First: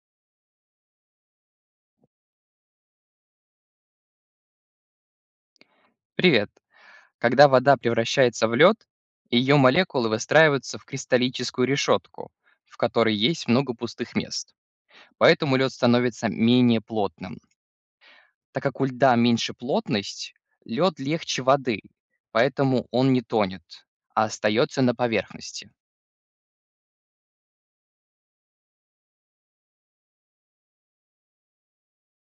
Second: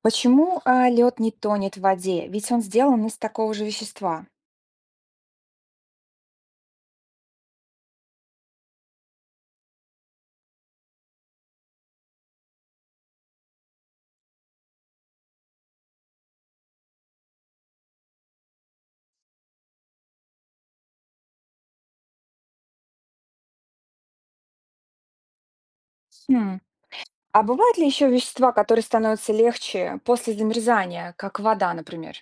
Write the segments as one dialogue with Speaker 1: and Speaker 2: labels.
Speaker 1: Почему лед не тонет в воде? Ведь он сделан из такого же вещества.
Speaker 2: Привет. Когда вода превращается в лед, ее молекулы выстраиваются в кристаллическую решетку, в которой есть много пустых мест. Поэтому лед становится менее плотным. Так как у льда меньше плотность, лед легче воды, поэтому он не тонет, а остается на поверхности.
Speaker 1: Хм. А бывают ли еще вещества, которые становятся легче после замерзания, как вода, например?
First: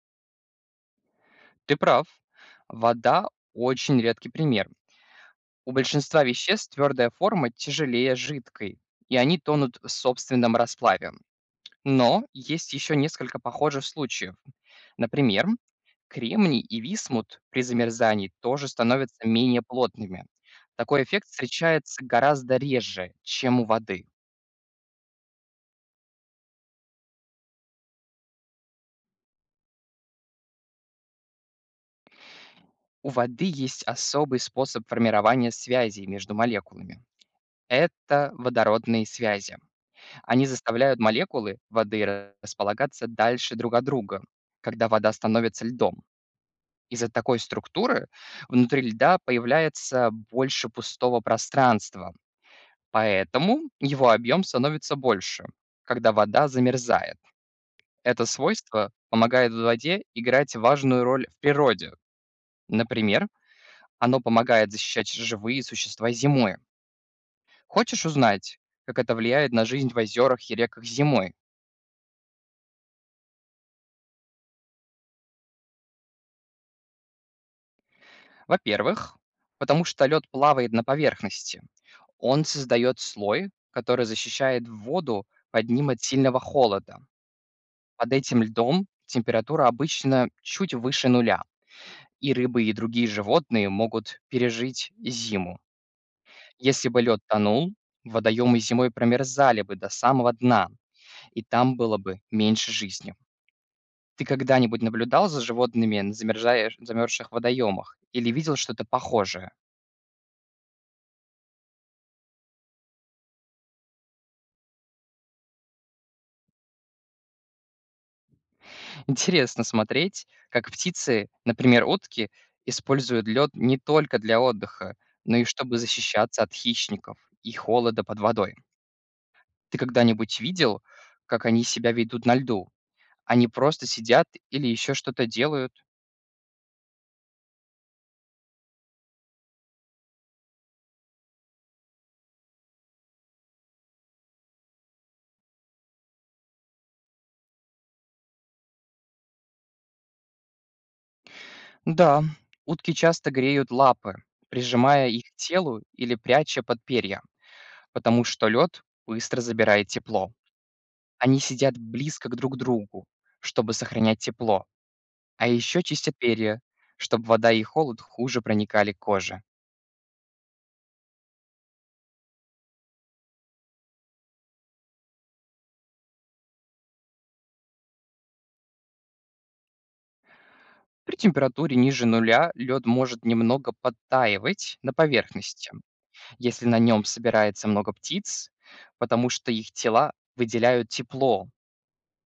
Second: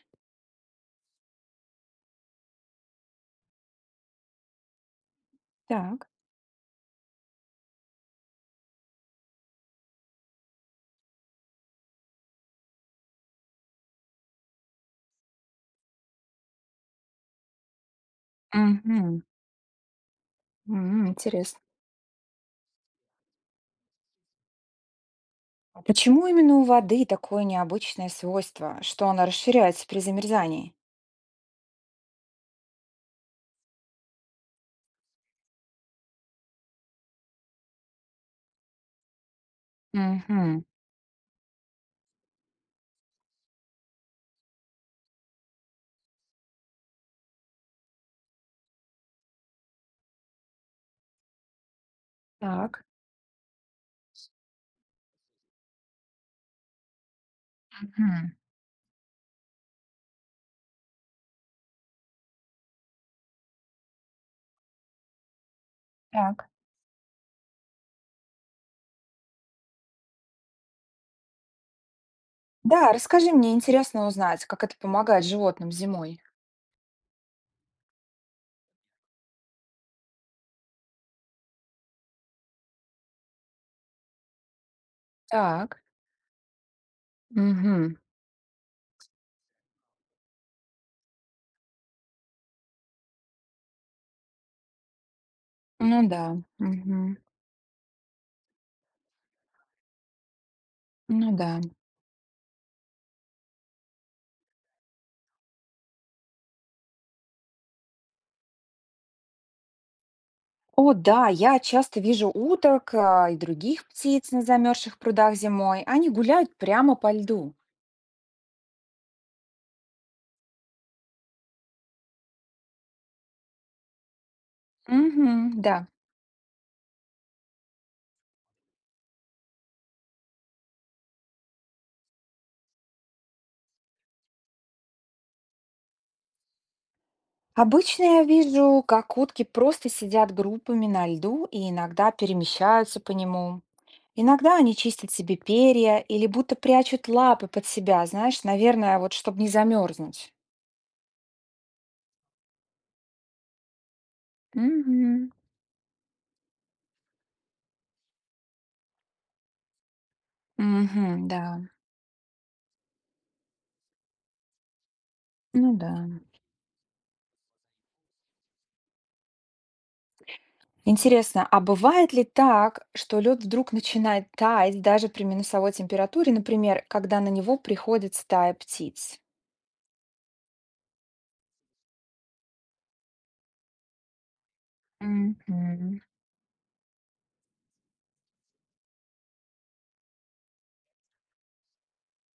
Speaker 2: Ты прав. Вода очень редкий пример. У
Speaker 1: Так.
Speaker 2: большинства веществ твердая форма тяжелее жидкой, и они тонут в собственном расплаве. Но есть еще несколько похожих случаев. Например, кремний и висмут при замерзании тоже
Speaker 1: Угу.
Speaker 2: становятся менее плотными. Такой эффект
Speaker 1: Интересно.
Speaker 2: встречается гораздо реже, чем у воды.
Speaker 1: А почему именно у воды такое необычное свойство, что она расширяется при замерзании?
Speaker 2: У воды есть особый способ формирования связей между молекулами. Это водородные связи. Они
Speaker 1: Угу.
Speaker 2: заставляют молекулы воды располагаться дальше друг от друга, когда вода становится льдом. Из-за такой структуры внутри льда появляется больше пустого пространства,
Speaker 1: Так.
Speaker 2: поэтому его объем становится больше, когда вода замерзает. Это
Speaker 1: Мгм.
Speaker 2: свойство помогает воде играть важную роль в природе. Например, оно помогает защищать живые существа
Speaker 1: Так.
Speaker 2: зимой. Хочешь узнать, как это влияет на жизнь в озерах и реках зимой?
Speaker 1: Да, расскажи мне, интересно узнать, как это помогает животным зимой.
Speaker 2: Во-первых, потому что лед плавает на поверхности. Он создает слой, который защищает воду под
Speaker 1: Так.
Speaker 2: ним от сильного холода.
Speaker 1: Угу.
Speaker 2: Под этим льдом температура обычно чуть выше нуля, и рыбы и другие животные могут пережить зиму.
Speaker 1: Ну да.
Speaker 2: Если бы
Speaker 1: Угу.
Speaker 2: лед тонул, водоемы зимой промерзали бы до самого дна,
Speaker 1: Ну
Speaker 2: и
Speaker 1: да.
Speaker 2: там было бы меньше жизни. Ты когда-нибудь наблюдал за животными на замерзших водоемах или видел что-то похожее?
Speaker 1: О, да, я часто вижу уток и других птиц на замерзших прудах зимой. Они гуляют прямо по льду.
Speaker 2: Интересно смотреть, как птицы, например, утки, используют лед не только для отдыха,
Speaker 1: Угу,
Speaker 2: но и
Speaker 1: да.
Speaker 2: чтобы защищаться от хищников и холода под водой. Ты когда-нибудь видел, как они себя ведут на льду? Они просто сидят или еще что-то делают?
Speaker 1: Обычно я вижу, как утки просто сидят группами на льду и иногда перемещаются по нему. Иногда они чистят себе перья или будто прячут лапы под себя, знаешь, наверное, вот чтобы не замерзнуть.
Speaker 2: Да, утки часто греют лапы, прижимая их
Speaker 1: Угу.
Speaker 2: к телу или пряча под перья, потому что лед быстро забирает тепло.
Speaker 1: Угу,
Speaker 2: Они
Speaker 1: да,
Speaker 2: сидят близко к друг другу, чтобы сохранять тепло, а
Speaker 1: ну
Speaker 2: еще
Speaker 1: да.
Speaker 2: чистят перья, чтобы вода и холод хуже проникали к коже.
Speaker 1: Интересно, а бывает ли так, что лед вдруг начинает таять даже при минусовой температуре, например, когда на него приходит стая птиц?
Speaker 2: При температуре ниже нуля лед может немного подтаивать на поверхности,
Speaker 1: Мгм.
Speaker 2: если на нем собирается много птиц, потому что их тела выделяют тепло.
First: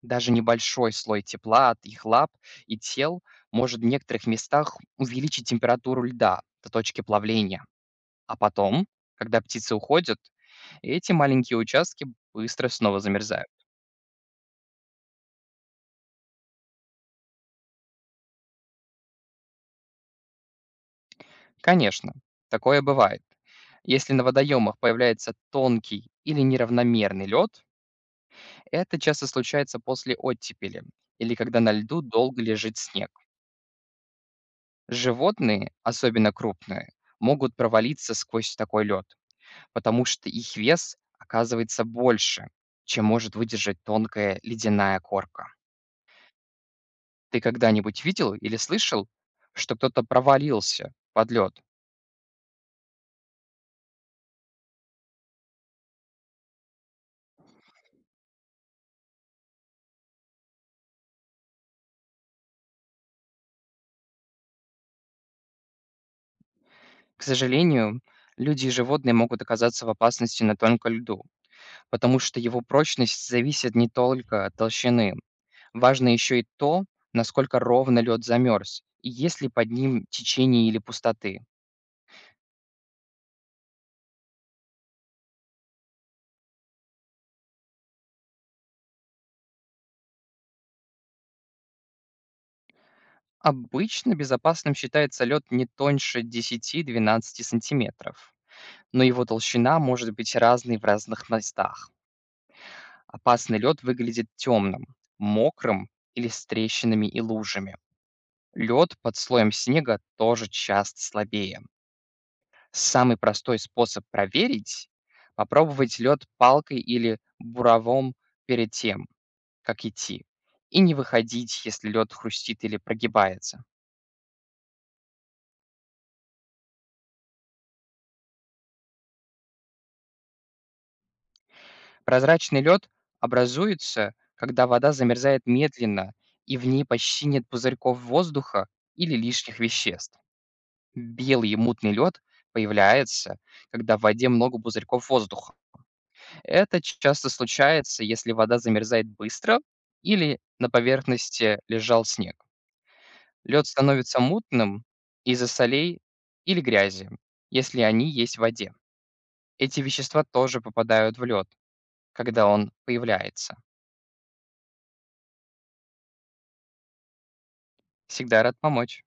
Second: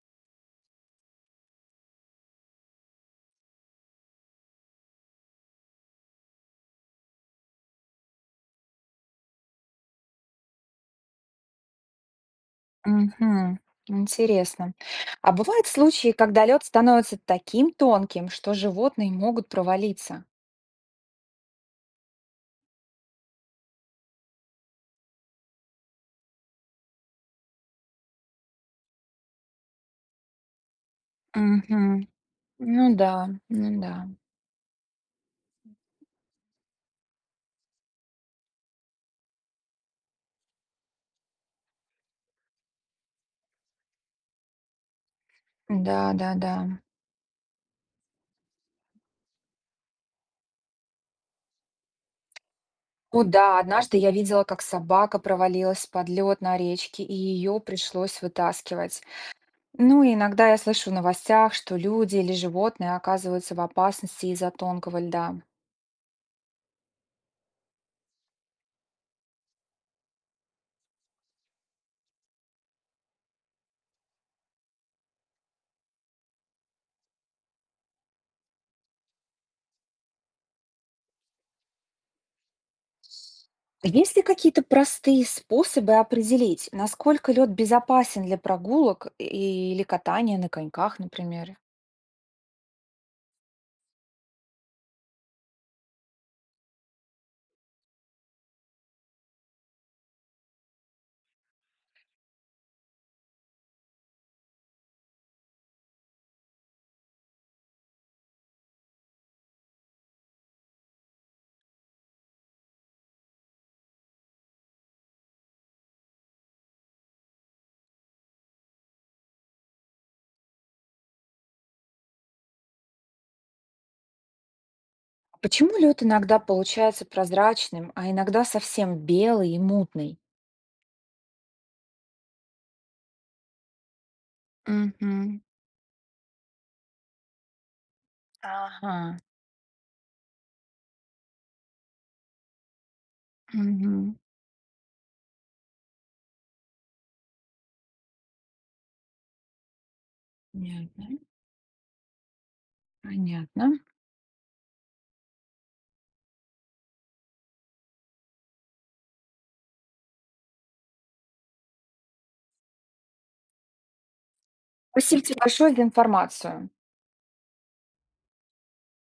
Speaker 2: Даже небольшой слой тепла от их лап и тел может в некоторых местах увеличить температуру льда до точки плавления. А потом, когда птицы уходят, эти маленькие участки быстро снова замерзают.
Speaker 1: Мгм. Интересно. А бывают случаи, когда лед становится таким тонким, что животные могут провалиться?
Speaker 2: Конечно, такое бывает. Если на водоемах появляется тонкий или неравномерный лед, это часто случается после оттепели или когда на льду
Speaker 1: Мгм.
Speaker 2: долго лежит
Speaker 1: Ну
Speaker 2: снег.
Speaker 1: да, ну да,
Speaker 2: Животные, особенно крупные, могут провалиться сквозь такой лед, потому что их вес оказывается больше, чем может выдержать тонкая ледяная корка.
Speaker 1: да, да, да.
Speaker 2: Ты когда-нибудь видел или слышал, что кто-то провалился под лед?
Speaker 1: О, да, однажды я видела, как собака провалилась под лед на речке, и ее пришлось вытаскивать. Ну, и иногда я слышу в новостях, что люди или животные оказываются в опасности из-за тонкого льда.
Speaker 2: К сожалению, люди и животные могут оказаться в опасности на тонком льду, потому что его прочность зависит не только от толщины. Важно еще и то, насколько ровно лед замерз, и есть ли под ним течение или пустоты.
Speaker 1: Есть ли какие-то простые способы определить, насколько лед безопасен для прогулок и- или катания на коньках, например?
Speaker 2: Обычно безопасным считается лед не тоньше 10-12 сантиметров, но его толщина может быть разной в разных местах. Опасный лед выглядит темным, мокрым или с трещинами и лужами. Лед под слоем снега тоже часто слабее. Самый простой способ проверить — попробовать лед палкой или буровом перед тем, как идти. И не выходить, если лед хрустит или прогибается.
Speaker 1: Почему лед иногда получается прозрачным, а иногда совсем белый и мутный?
Speaker 2: Прозрачный лед образуется, когда вода
Speaker 1: Мгм.
Speaker 2: замерзает медленно, и в ней почти нет пузырьков воздуха
Speaker 1: Ага.
Speaker 2: или лишних веществ. Белый и мутный лед появляется, когда в
Speaker 1: Мгм.
Speaker 2: воде много пузырьков воздуха. Это часто случается, если вода замерзает быстро или на
Speaker 1: Понятно,
Speaker 2: поверхности лежал снег. Лед
Speaker 1: понятно.
Speaker 2: становится мутным из-за солей или грязи, если они есть в воде. Эти вещества тоже попадают в лед, когда он появляется.
Speaker 1: Спасибо тебе большое за информацию.
Speaker 2: Всегда рад помочь.